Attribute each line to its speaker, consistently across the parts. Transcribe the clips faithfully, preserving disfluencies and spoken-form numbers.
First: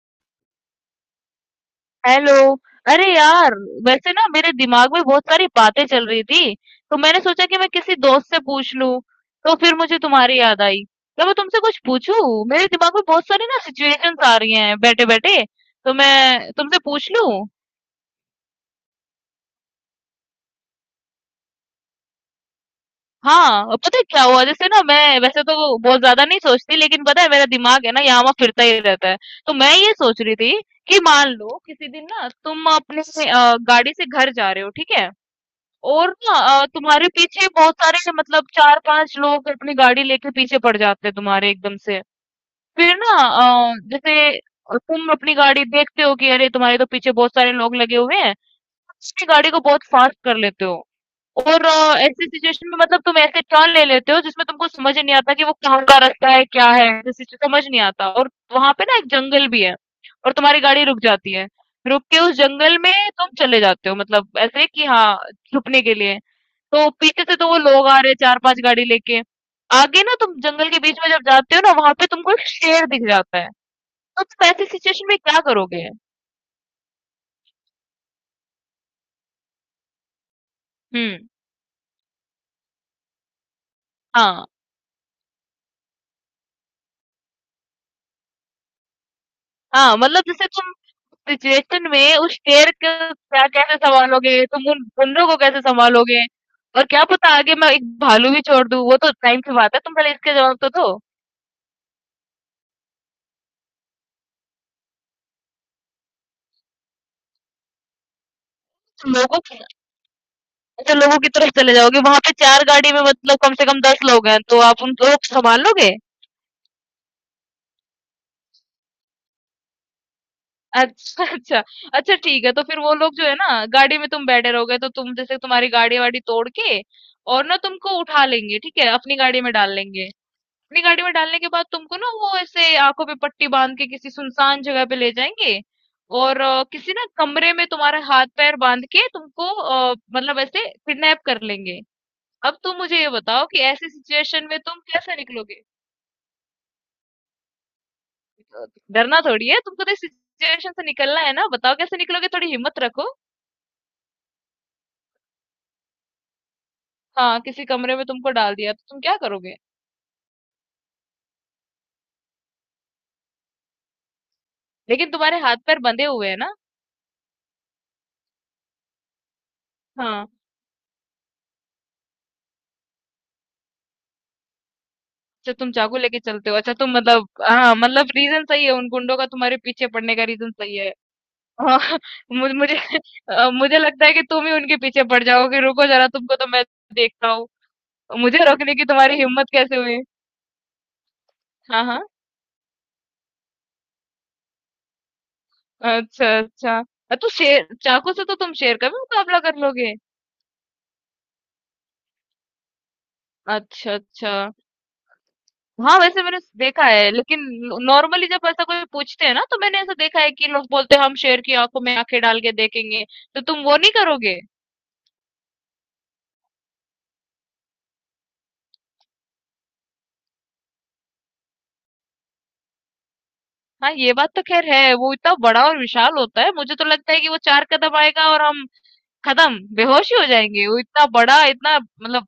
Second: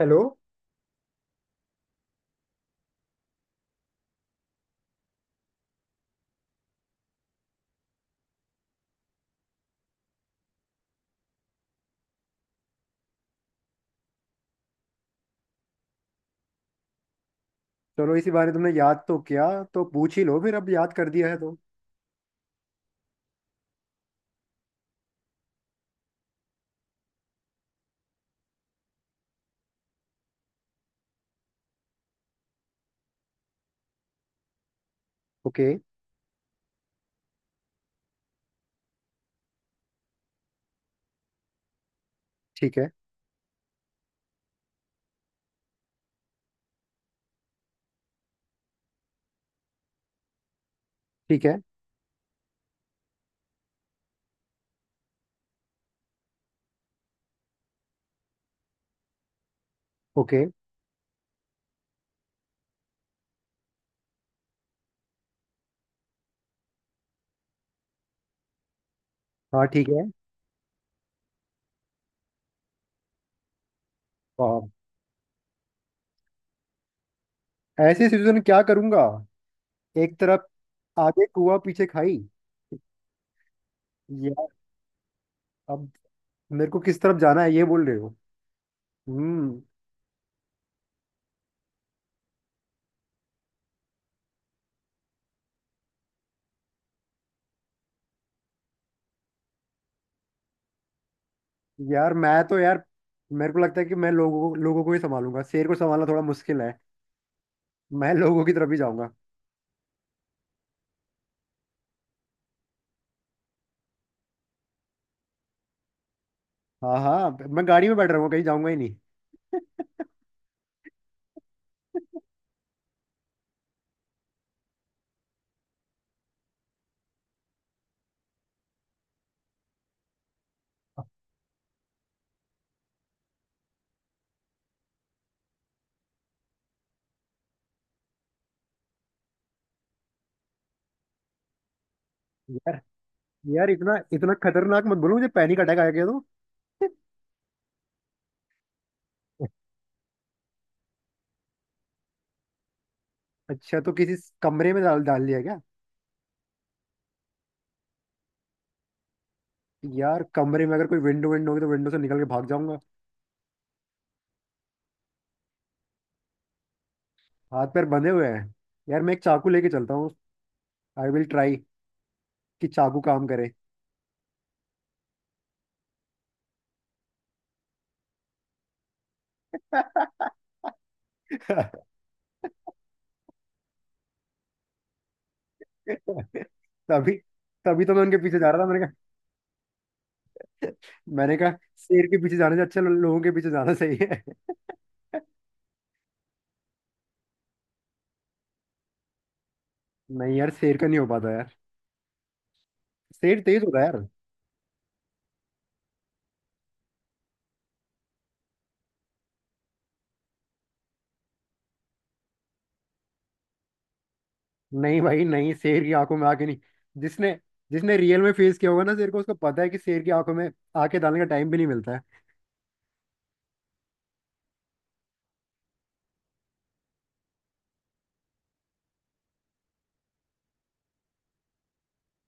Speaker 1: Hello.
Speaker 2: Hello! अरे यार, वैसे ना मेरे दिमाग में बहुत सारी बातें चल रही थी, तो मैंने सोचा कि मैं किसी दोस्त से पूछ लूं, तो फिर मुझे तुम्हारी याद आई। क्या मैं तुमसे कुछ पूछूं? मेरे दिमाग में बहुत सारी ना सिचुएशंस आ रही हैं बैठे-बैठे, तो मैं तुमसे पूछ लूं?
Speaker 1: चलो, इसी बारे तुमने याद तो किया तो पूछ ही लो। फिर अब याद कर दिया है तो
Speaker 2: हाँ, और पता है क्या हुआ जैसे ना मैं वैसे तो बहुत ज्यादा नहीं सोचती लेकिन पता है मेरा दिमाग है ना यहाँ वहाँ फिरता ही रहता है। तो मैं ये सोच रही थी कि मान लो किसी दिन ना तुम अपने अ, गाड़ी से घर जा रहे हो, ठीक है?
Speaker 1: ओके।
Speaker 2: और ना अ, तुम्हारे पीछे बहुत सारे मतलब चार पांच लोग अपनी गाड़ी लेके पीछे पड़ जाते हैं तुम्हारे एकदम से।
Speaker 1: ठीक है।
Speaker 2: फिर ना अ, जैसे तुम अपनी गाड़ी देखते हो कि अरे तुम्हारे तो पीछे बहुत सारे लोग लगे हुए हैं, अपनी गाड़ी को बहुत फास्ट कर लेते हो।
Speaker 1: ठीक है।
Speaker 2: और अ, ऐसी सिचुएशन में मतलब तुम ऐसे टर्न ले लेते हो जिसमें तुमको समझ ही नहीं आता कि वो कहाँ का रास्ता है क्या है, ऐसी सिचु- समझ नहीं आता, और वहां पे ना एक जंगल भी है और
Speaker 1: ओके।
Speaker 2: तुम्हारी गाड़ी रुक जाती है। रुक के उस जंगल में तुम चले जाते हो मतलब ऐसे कि हाँ, छुपने के लिए। तो पीछे से तो वो लोग आ रहे हैं चार पाँच गाड़ी लेके।
Speaker 1: हाँ ठीक
Speaker 2: आगे
Speaker 1: है।
Speaker 2: ना तुम जंगल के बीच में जब जाते हो ना वहाँ पे तुमको एक शेर दिख जाता है। तो तुम
Speaker 1: वाह।
Speaker 2: ऐसी सिचुएशन में क्या करोगे?
Speaker 1: ऐसे सिचुएशन में क्या करूंगा? एक तरफ
Speaker 2: हुँ,
Speaker 1: आगे कुआ पीछे खाई।
Speaker 2: हाँ,
Speaker 1: यार, अब मेरे को किस तरफ जाना है ये बोल रहे हो? हम्म।
Speaker 2: हाँ, मतलब जैसे तुम सिचुएशन में उस शेर को क्या कैसे सँभालोगे? तुम उन बंदरों को कैसे सँभालोगे? और क्या पता आगे मैं एक भालू भी छोड़ दूँ, वो तो टाइम की बात है, तुम पहले इसका जवाब तो दो।
Speaker 1: यार, मैं तो यार मेरे को लगता है कि मैं लोगों को लोगों को ही संभालूंगा। शेर को संभालना थोड़ा मुश्किल है। मैं लोगों की तरफ ही जाऊंगा।
Speaker 2: लोगों की? अच्छा, लोगों की तरफ चले जाओगे, वहाँ पे चार गाड़ी में मतलब कम से कम दस लोग हैं, तो आप उन लोग सँभाल लोगे?
Speaker 1: हाँ हाँ। मैं गाड़ी में बैठ रहा हूँ, कहीं जाऊंगा ही नहीं।
Speaker 2: अच्छा, अच्छा। अच्छा ठीक है, तो फिर वो लोग जो है ना गाड़ी में तुम बैठे रहोगे तो तुम जैसे तुम्हारी गाड़ी-वाड़ी तोड़ के और ना तुमको उठा लेंगे, ठीक है? अपनी गाड़ी में डाल लेंगे। अपनी गाड़ी में डालने के बाद तुमको ना वो ऐसे आँखों पे पट्टी बाँध के किसी सुनसान जगह पे ले जाएँगे और अ, किसी ना कमरे में तुम्हारा हाथ-पैर बाँध के तुमको अ, मतलब ऐसे किडनैप कर लेंगे। अब तुम
Speaker 1: यार
Speaker 2: मुझे ये बताओ कि
Speaker 1: यार
Speaker 2: ऐसी
Speaker 1: इतना इतना
Speaker 2: सिचुएशन में तुम
Speaker 1: खतरनाक मत बोलो,
Speaker 2: कैसे
Speaker 1: मुझे पैनिक
Speaker 2: निकलोगे?
Speaker 1: अटैक आ गया तो।
Speaker 2: अ, डरना थोड़ी है, तुमको तो इस सिचुएशन से निकलना है ना, बताओ कैसे निकलोगे? थोड़ी हिम्मत रखो।
Speaker 1: अच्छा, तो किसी कमरे में डाल डाल दिया क्या?
Speaker 2: हाँ, किसी कमरे में तुमको डाल दिया तो तुम क्या करोगे?
Speaker 1: यार, कमरे में अगर कोई विंडो विंडो होगी तो विंडो से निकल के भाग जाऊंगा।
Speaker 2: लेकिन तुम्हारे हाथ पैर बंधे हुए हैं ना।
Speaker 1: हाथ पैर बंधे हुए हैं। यार, मैं एक चाकू लेके चलता हूँ।
Speaker 2: हाँ।
Speaker 1: आई विल ट्राई कि चाकू काम करे।
Speaker 2: अच्छा, तुम चाकू लेके चलते हो। अच्छा तुम मतलब हाँ, मतलब रीजन सही है, उन गुंडों का तुम्हारे पीछे पड़ने का रीजन सही है। हाँ, मुझे मुझे अ, मुझे लगता है कि तुम ही उनके पीछे पड़ जाओगे, रुको जरा तुमको तो मैं
Speaker 1: तभी
Speaker 2: देखता हूँ।
Speaker 1: तभी तो मैं उनके पीछे
Speaker 2: मुझे
Speaker 1: जा रहा था।
Speaker 2: रोकने
Speaker 1: मैंने
Speaker 2: की
Speaker 1: कहा।
Speaker 2: तुम्हारी हिम्मत कैसे हुई?
Speaker 1: मैंने कहा,
Speaker 2: हाँ, हाँ।
Speaker 1: शेर के पीछे जाने से अच्छा लो- लोगों के पीछे जाना सही है।
Speaker 2: अच्छा, अच्छा। अ, तो शेर, चाकू से तो तुम शेर का भी मुकाबला कर लोगे।
Speaker 1: नहीं यार, शेर का नहीं हो पाता यार। शेर तेज होता है
Speaker 2: अच्छा,
Speaker 1: यार।
Speaker 2: अच्छा। हाँ वैसे मैंने देखा है लेकिन नॉर्मली जब ऐसा कोई पूछते हैं ना तो मैंने ऐसा देखा है कि लोग बोलते हैं हम शेर की आंखों में आंखें डाल के देखेंगे, तो तुम वो नहीं करोगे?
Speaker 1: नहीं भाई नहीं, शेर की आंखों में आके नहीं। जिसने जिसने रियल में फेस किया होगा ना शेर को, उसको पता है कि शेर की आंखों में आके डालने का टाइम भी नहीं मिलता है।
Speaker 2: हाँ ये बात तो खैर है, वो इतना बड़ा और विशाल होता है मुझे तो लगता है कि वो चार कदम आएगा और हम खत्म, बेहोश ही हो जाएंगे, वो इतना बड़ा, इतना मतलब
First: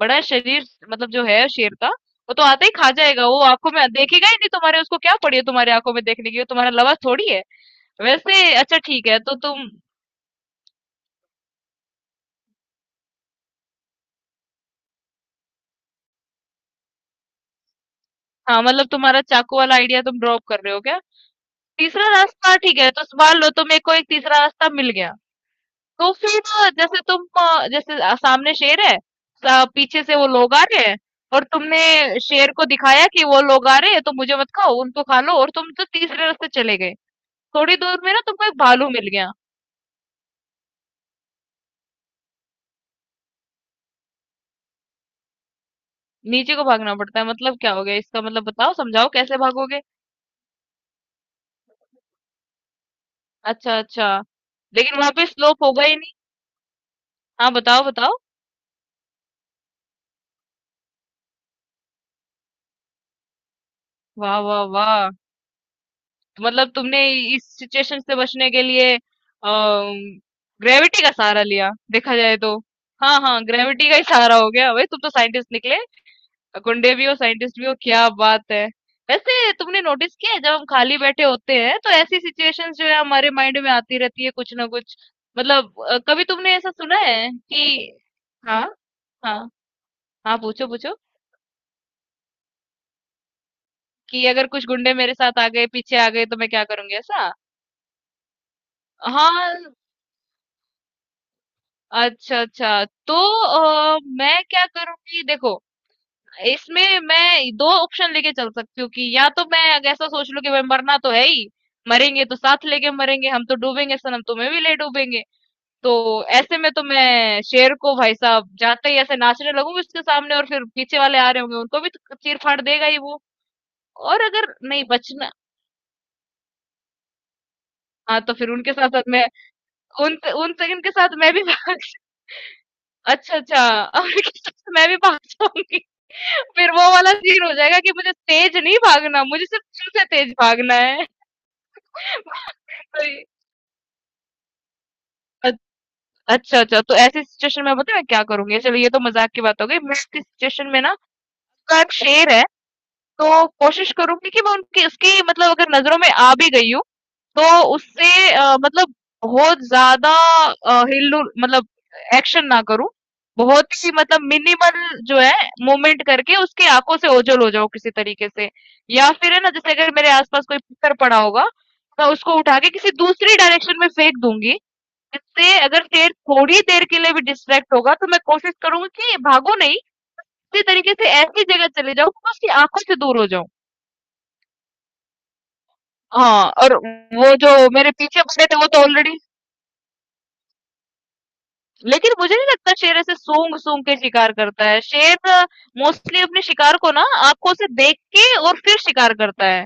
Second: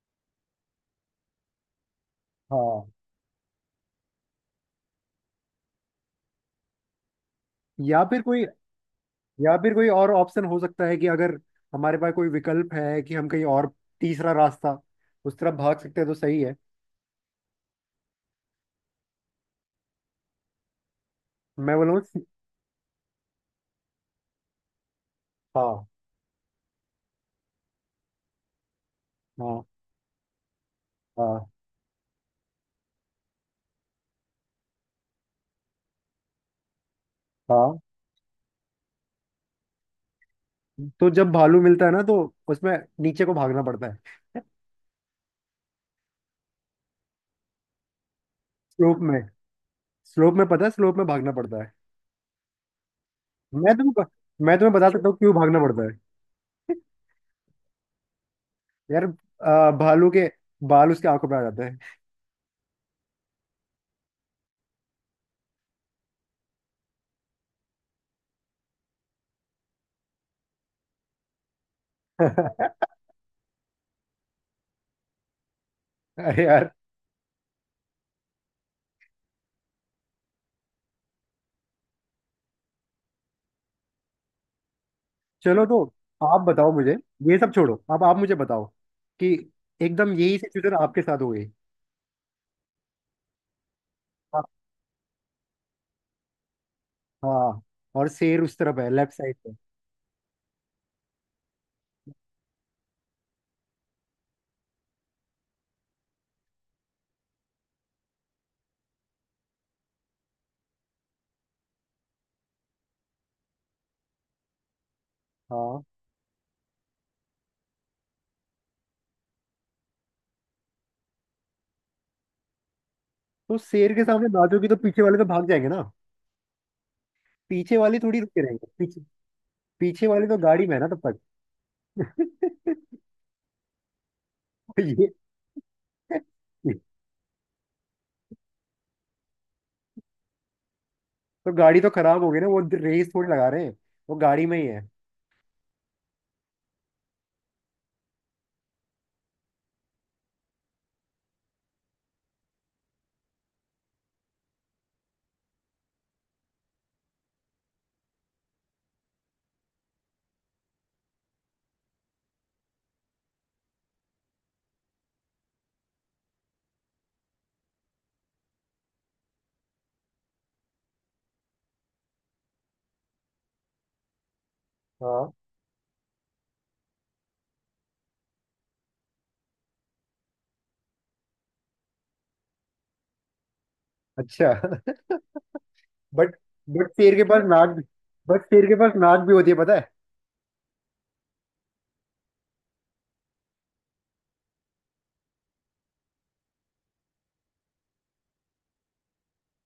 Speaker 2: बड़ा शरीर मतलब जो है शेर का, वो तो आते ही
Speaker 1: हाँ।
Speaker 2: खा जाएगा, वो आंखों में देखेगा ही नहीं तुम्हारे, उसको क्या पड़ी है तुम्हारे आंखों में देखने की, वो तुम्हारा लवा थोड़ी है।
Speaker 1: या फिर कोई
Speaker 2: वैसे अच्छा ठीक है तो
Speaker 1: या
Speaker 2: तुम,
Speaker 1: फिर कोई और ऑप्शन हो सकता है कि अगर हमारे पास कोई विकल्प है कि हम कहीं और, तीसरा रास्ता, उस तरफ भाग सकते हैं तो सही है।
Speaker 2: हाँ मतलब तुम्हारा चाकू वाला आइडिया तुम ड्रॉप कर रहे हो क्या?
Speaker 1: मैं बोलूँ?
Speaker 2: तीसरा रास्ता ठीक है, तो स मान लो तो मेरे को एक तीसरा रास्ता मिल गया।
Speaker 1: हाँ
Speaker 2: तो फिर जैसे तुम अ, जैसे अ, सामने शेर है, स
Speaker 1: हाँ
Speaker 2: पीछे से वो लोग आ रहे हैं और
Speaker 1: हाँ
Speaker 2: तुमने शेर को दिखाया कि वो लोग आ रहे हैं, तो मुझे मत खाओ, उनको खा लो, और तुम तो तीसरे रास्ते चले गए। थोड़ी
Speaker 1: हाँ।
Speaker 2: दूर में ना तुमको एक भालू मिल गया,
Speaker 1: तो जब भालू मिलता है ना तो उसमें नीचे को भागना पड़ता है।
Speaker 2: नीचे को भागना पड़ता है, मतलब क्या हो गया इसका मतलब बताओ,
Speaker 1: स्लोप
Speaker 2: समझाओ
Speaker 1: में।
Speaker 2: कैसे भागोगे?
Speaker 1: स्लोप में पता है, स्लोप में भागना पड़ता है। मैं
Speaker 2: अच्छा,
Speaker 1: तुमको
Speaker 2: अच्छा।
Speaker 1: मैं तुम्हें बता
Speaker 2: लेकिन
Speaker 1: सकता
Speaker 2: वहाँ
Speaker 1: हूँ
Speaker 2: पे
Speaker 1: क्यों भागना
Speaker 2: स्लोप
Speaker 1: पड़ता
Speaker 2: होगा ही
Speaker 1: है।
Speaker 2: नहीं। हाँ, बताओ, बताओ।
Speaker 1: यार, आ, भालू के बाल उसके आंखों पे आ जाते हैं।
Speaker 2: वाह, वाह, वाह! तो मतलब तुमने इस सिचुएशन से बचने के लिए ग्रेविटी का सहारा लिया देखा जाए तो। हाँ हाँ, ग्रेविटी का ही सहारा हो गया, भाई तुम तो साइंटिस्ट निकले,
Speaker 1: अरे यार।
Speaker 2: गुंडे भी हो साइंटिस्ट भी हो, क्या बात है। वैसे तुमने नोटिस किया है जब हम खाली बैठे होते हैं तो ऐसी सिचुएशंस जो है हमारे माइंड में आती रहती है कुछ ना कुछ,
Speaker 1: चलो,
Speaker 2: मतलब
Speaker 1: तो
Speaker 2: अ, कभी
Speaker 1: आप
Speaker 2: तुमने ऐसा
Speaker 1: बताओ मुझे।
Speaker 2: सुना है
Speaker 1: ये सब छोड़ो,
Speaker 2: कि,
Speaker 1: अब आप मुझे
Speaker 2: हाँ,
Speaker 1: बताओ कि
Speaker 2: हाँ,
Speaker 1: एकदम यही
Speaker 2: हाँ, पूछो
Speaker 1: सिचुएशन
Speaker 2: पूछो
Speaker 1: आपके साथ हो गई।
Speaker 2: कि
Speaker 1: हाँ।
Speaker 2: अगर कुछ गुंडे मेरे साथ आ गए पीछे आ गए तो मैं क्या करूंगी, ऐसा?
Speaker 1: हाँ, और शेर उस तरफ है, लेफ्ट साइड पे।
Speaker 2: हाँ। अच्छा, अच्छा। तो अ, मैं क्या करूँगी देखो, इसमें मैं दो ऑप्शन लेके चल सकती हूँ कि या तो मैं अगर ऐसा सोच लूँ कि भाई मरना तो है ही, मरेंगे तो साथ लेके मरेंगे, हम तो डूबेंगे सनम तुम्हें भी ले डूबेंगे।
Speaker 1: हाँ।
Speaker 2: तो ऐसे में तो मैं शेर को भाई साहब जाते ही ऐसे नाचने लगूंगी उसके सामने और फिर पीछे वाले आ रहे होंगे उनको भी तो चीर-फाड़ देगा ही वो।
Speaker 1: तो शेर के
Speaker 2: और
Speaker 1: सामने
Speaker 2: अगर
Speaker 1: नाचोगी तो
Speaker 2: नहीं
Speaker 1: पीछे वाले तो
Speaker 2: बचना,
Speaker 1: भाग जाएंगे ना? पीछे वाले थोड़ी
Speaker 2: हाँ, तो
Speaker 1: रुके
Speaker 2: फिर
Speaker 1: रहेंगे
Speaker 2: उनके
Speaker 1: पीछे।
Speaker 2: साथ-साथ मैं,
Speaker 1: पीछे
Speaker 2: उन
Speaker 1: वाले तो
Speaker 2: उन
Speaker 1: गाड़ी में है ना
Speaker 2: उनके
Speaker 1: तब
Speaker 2: साथ
Speaker 1: तक।
Speaker 2: मैं भी भाग, अच्छा, अच्छा। और किस तरह से मैं भी
Speaker 1: ये
Speaker 2: भाग जाऊँगी। फिर वो वाला सीन हो जाएगा कि मुझे तेज़ नहीं भागना, मुझे सिर्फ़ चिल से तेज़ भागना है।
Speaker 1: तो गाड़ी तो खराब हो गई ना, वो रेस
Speaker 2: कोई,
Speaker 1: थोड़ी लगा रहे हैं। वो गाड़ी में ही है।
Speaker 2: अ, अच्छा, अच्छा, तो ऐसी सिचुएशन में पता है मैं क्या करूँगी? चलो ये तो मज़ाक की बात हो गई। मैं ऐसी सिचुएशन में ना उसका एक शेर है, तो कोशिश करूँगी कि मैं उनकी उसकी मतलब अगर नज़रों में आ भी गई हूँ तो उससे अ, मतलब बहुत ज़्यादा अ, हिल-डुल मतलब एक्शन ना करूँ। बहुत ही मतलब मिनिमल जो है मूवमेंट करके उसकी आँखों से ओझल हो जाऊँ किसी तरीके से। या फिर है ना जैसे अगर मेरे आस-पास कोई पत्थर पड़ा होगा, मैं उसको उठा के किसी दूसरी डायरेक्शन में फेंक दूँगी।
Speaker 1: हाँ।
Speaker 2: जिससे अगर शेर थोड़ी देर के लिए भी डिस्ट्रैक्ट होगा तो मैं कोशिश करूँगी कि भागो नहीं, इसी तरीके से ऐसी जगह चले जाऊँ कि मैं उसकी आँखों से दूर हो जाऊँ।
Speaker 1: अच्छा। बट
Speaker 2: हाँ, और
Speaker 1: बट शेर के
Speaker 2: वो
Speaker 1: पास
Speaker 2: जो
Speaker 1: नाक भी
Speaker 2: मेरे पीछे
Speaker 1: बट
Speaker 2: पड़े थे
Speaker 1: शेर
Speaker 2: वो
Speaker 1: के
Speaker 2: तो
Speaker 1: पास
Speaker 2: ऑलरेडी,
Speaker 1: नाक भी होती है पता है।
Speaker 2: लेकिन मुझे नहीं लगता शेर ऐसे सूंघ-सूंघ के शिकार करता है। शेर मोस्टली अपने शिकार को ना आँखों से देख के और फिर शिकार करता है।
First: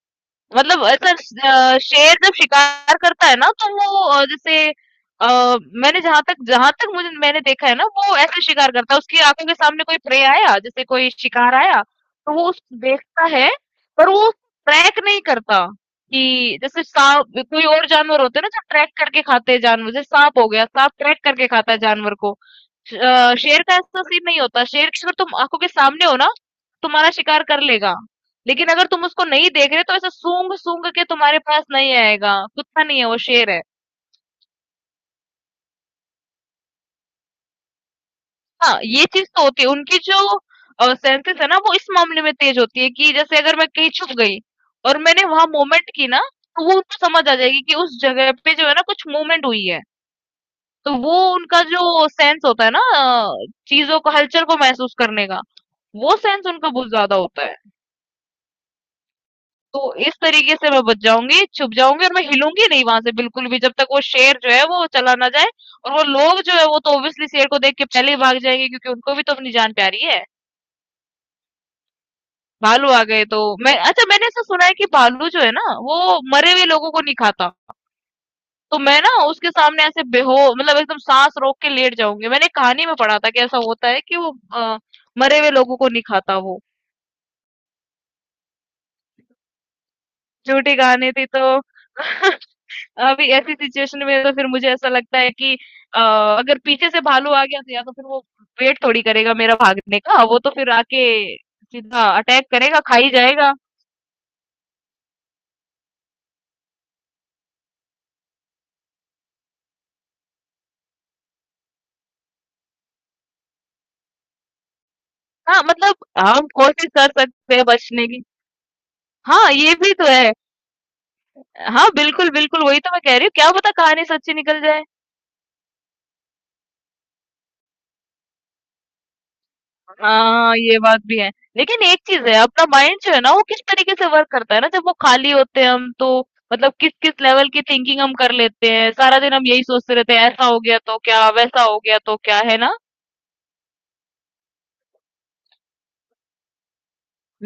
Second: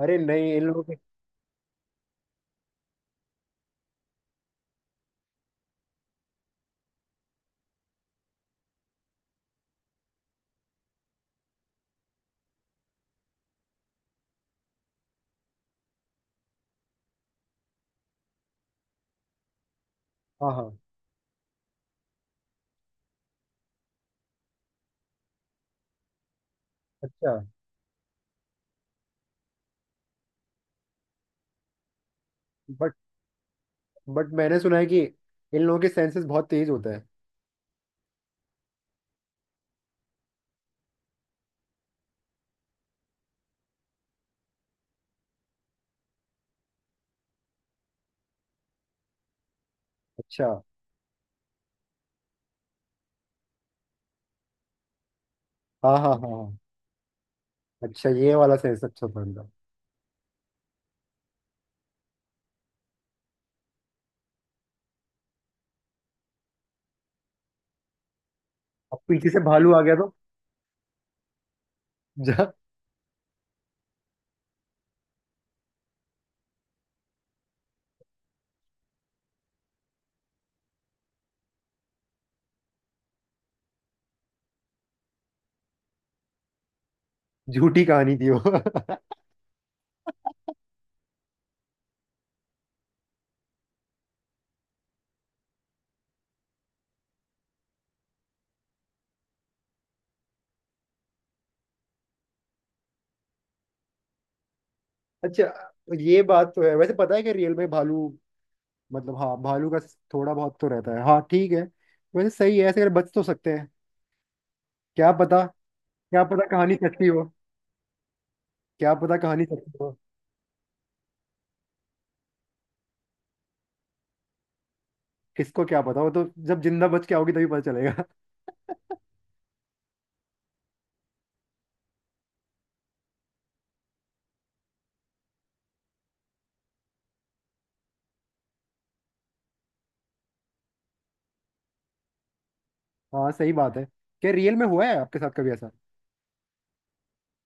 Speaker 1: अरे नहीं, इन लोगों
Speaker 2: मतलब
Speaker 1: के।
Speaker 2: ऐसा अ, शेर जब शिकार करता है ना तो वो अ, जैसे अ, मैंने जहाँ तक जहाँ तक मुझे मैंने देखा है ना वो ऐसे शिकार करता है, उसकी आंखों के सामने कोई प्रे आया जैसे कोई शिकार आया तो वो उस देखता है, पर वो ट्रैक नहीं करता कि जैसे सांप कोई और जानवर होते हैं ना जो ट्रैक करके खाते हैं जानवर, जैसे सांप हो
Speaker 1: हाँ
Speaker 2: गया,
Speaker 1: हाँ।
Speaker 2: सांप ट्रैक करके खाता है जानवर को। श- अ, शेर का ऐसा सीन नहीं होता, शेर की अगर तुम आंखों के सामने हो ना तुम्हारा
Speaker 1: अच्छा।
Speaker 2: शिकार कर लेगा, लेकिन अगर तुम उसको नहीं देख रहे तो ऐसा सूंघ सूंघ के तुम्हारे पास नहीं आएगा, कुत्ता
Speaker 1: बट
Speaker 2: नहीं है वो शेर है।
Speaker 1: बट मैंने सुना है कि इन लोगों के सेंसेस बहुत तेज होते हैं।
Speaker 2: हाँ ये चीज तो होती है उनकी, जो सेंसेस है ना वो इस मामले में तेज होती है, कि जैसे अगर मैं कहीं छुप गई और मैंने वहां मूवमेंट की ना तो वो उनको समझ आ जाएगी कि उस जगह पे जो है ना कुछ मूवमेंट हुई है।
Speaker 1: अच्छा।
Speaker 2: तो वो उनका जो सेंस होता है ना, अ, चीजों को हलचल को महसूस करने का,
Speaker 1: हाँ हाँ
Speaker 2: वो
Speaker 1: हाँ
Speaker 2: सेंस
Speaker 1: हाँ।
Speaker 2: उनका बहुत ज्यादा होता है।
Speaker 1: अच्छा, ये वाला सेंस अच्छा था इनका।
Speaker 2: तो इस तरीके से मैं बच जाऊँगी, छुप जाऊँगी और मैं हिलूँगी नहीं वहाँ से बिल्कुल भी जब तक वो शेर जो है वो चला ना जाए, और वो लोग जो है वो तो ऑब्वियसली शेर को देख के पहले ही भाग जाएँगे क्योंकि
Speaker 1: अब
Speaker 2: उनको भी
Speaker 1: पीछे
Speaker 2: तो
Speaker 1: से
Speaker 2: अपनी
Speaker 1: भालू
Speaker 2: जान
Speaker 1: आ गया
Speaker 2: प्यारी
Speaker 1: तो
Speaker 2: है।
Speaker 1: जा
Speaker 2: भालू आ गए तो, मैं, अच्छा मैंने ऐसा सुना है कि भालू जो है ना वो मरे हुए लोगों को नहीं खाता। तो मैं ना उसके सामने ऐसे बेहो मतलब एकदम साँस रोक के लेट जाऊँगी। मैंने कहानी में पढ़ा था कि ऐसा होता है कि वो अ, मरे हुए लोगों को नहीं खाता वो।
Speaker 1: झूठी कहानी थी वो।
Speaker 2: झूठी कहानी थी तो अभी ऐसी सिचुएशन में तो फिर मुझे ऐसा लगता है कि अ, अगर पीछे से भालू आ गया तो या तो फिर वो वेट थोड़ी करेगा मेरा भागने का, वो तो फिर आके सीधा अटैक करेगा, खा ही जाएगा।
Speaker 1: अच्छा। ये बात तो है। वैसे पता है कि रियल में भालू, मतलब हाँ, भालू का थोड़ा बहुत तो रहता है। हाँ ठीक है। वैसे सही है, ऐसे अगर बच तो सकते हैं। क्या पता।
Speaker 2: हाँ मतलब
Speaker 1: क्या पता
Speaker 2: हम
Speaker 1: कहानी
Speaker 2: कोशिश
Speaker 1: सच्ची
Speaker 2: कर
Speaker 1: हो।
Speaker 2: सकते हैं बचने की।
Speaker 1: क्या पता कहानी
Speaker 2: हाँ
Speaker 1: सच्ची
Speaker 2: ये भी
Speaker 1: हो।
Speaker 2: तो है। हाँ बिल्कुल बिल्कुल, वही तो मैं कह रही हूँ क्या पता कहानी सच्ची निकल जाए।
Speaker 1: किसको क्या पता, वो तो जब जिंदा बच के आओगी तभी पता चलेगा।
Speaker 2: हाँ ये बात भी है, लेकिन एक चीज है अपना माइंड जो है ना वो किस तरीके से वर्क करता है ना जब वो खाली होते हैं हम तो, मतलब किस किस लेवल की थिंकिंग हम कर लेते हैं सारा दिन, हम यही सोचते रहते हैं ऐसा हो गया तो क्या वैसा हो गया तो क्या, है ना?
Speaker 1: हाँ सही बात है। क्या रियल में हुआ है आपके साथ कभी ऐसा?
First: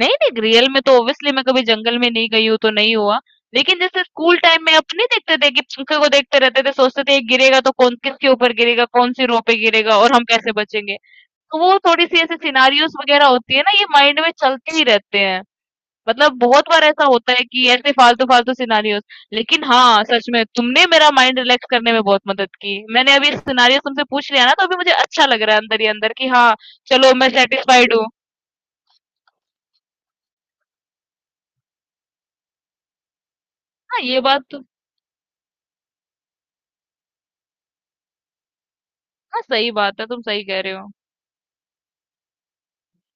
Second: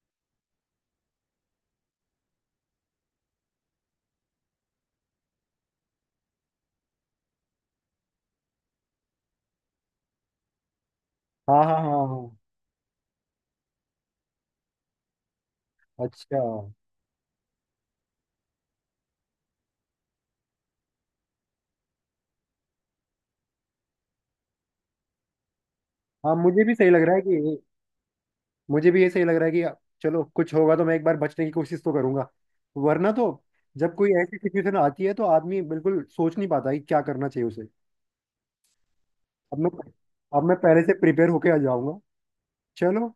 Speaker 2: नहीं नहीं, रियल में तो ऑब्वियसली मैं कभी जंगल में नहीं गई हूँ तो नहीं हुआ, लेकिन जैसे स्कूल टाइम में अपने देखते थे कि पंखे को देखते रहते थे, सोचते थे ये गिरेगा तो कौन किसके ऊपर गिरेगा, कौन सी रो पे गिरेगा और हम कैसे बचेंगे। तो
Speaker 1: हाँ हाँ
Speaker 2: वो
Speaker 1: हाँ
Speaker 2: थोड़ी सी
Speaker 1: हाँ।
Speaker 2: ऐसे सिनारियोस वगैरह होती है ना, ये माइंड में चलते ही रहते हैं, मतलब
Speaker 1: अच्छा।
Speaker 2: बहुत बार ऐसा होता है कि ऐसे फालतू-फालतू सिनेरियोस। लेकिन हाँ, सच में तुमने मेरा माइंड रिलैक्स करने में बहुत मदद की। मैंने अभी सिनेरियोस तुमसे पूछ लिया ना तो अभी मुझे अच्छा लग रहा है अंदर ही अंदर कि
Speaker 1: हाँ
Speaker 2: हाँ,
Speaker 1: मुझे भी सही लग
Speaker 2: चलो
Speaker 1: रहा है
Speaker 2: मैं
Speaker 1: कि
Speaker 2: सैटिस्फाइड हूँ।
Speaker 1: मुझे भी ये सही लग रहा है कि चलो, कुछ होगा तो मैं एक बार बचने की कोशिश तो करूंगा। वरना तो जब
Speaker 2: हाँ,
Speaker 1: कोई
Speaker 2: ये
Speaker 1: ऐसी
Speaker 2: बात तो,
Speaker 1: सिचुएशन आती है तो आदमी बिल्कुल सोच नहीं पाता कि क्या करना चाहिए उसे।
Speaker 2: हाँ,
Speaker 1: अब मैं
Speaker 2: सही बात है, तुम
Speaker 1: अब
Speaker 2: सही
Speaker 1: मैं
Speaker 2: कह रहे
Speaker 1: पहले
Speaker 2: हो।
Speaker 1: से प्रिपेयर होके आ जाऊंगा। चलो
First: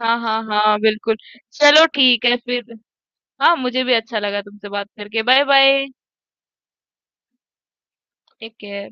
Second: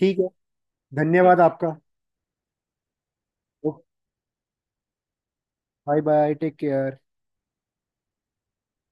Speaker 2: हाँ,
Speaker 1: है।
Speaker 2: हाँ, हाँ, बिल्कुल।
Speaker 1: धन्यवाद आपका।
Speaker 2: चलो ठीक है फिर। हाँ, मुझे भी अच्छा लगा तुमसे बात करके। Bye bye.
Speaker 1: Bye bye, take care.
Speaker 2: Take care.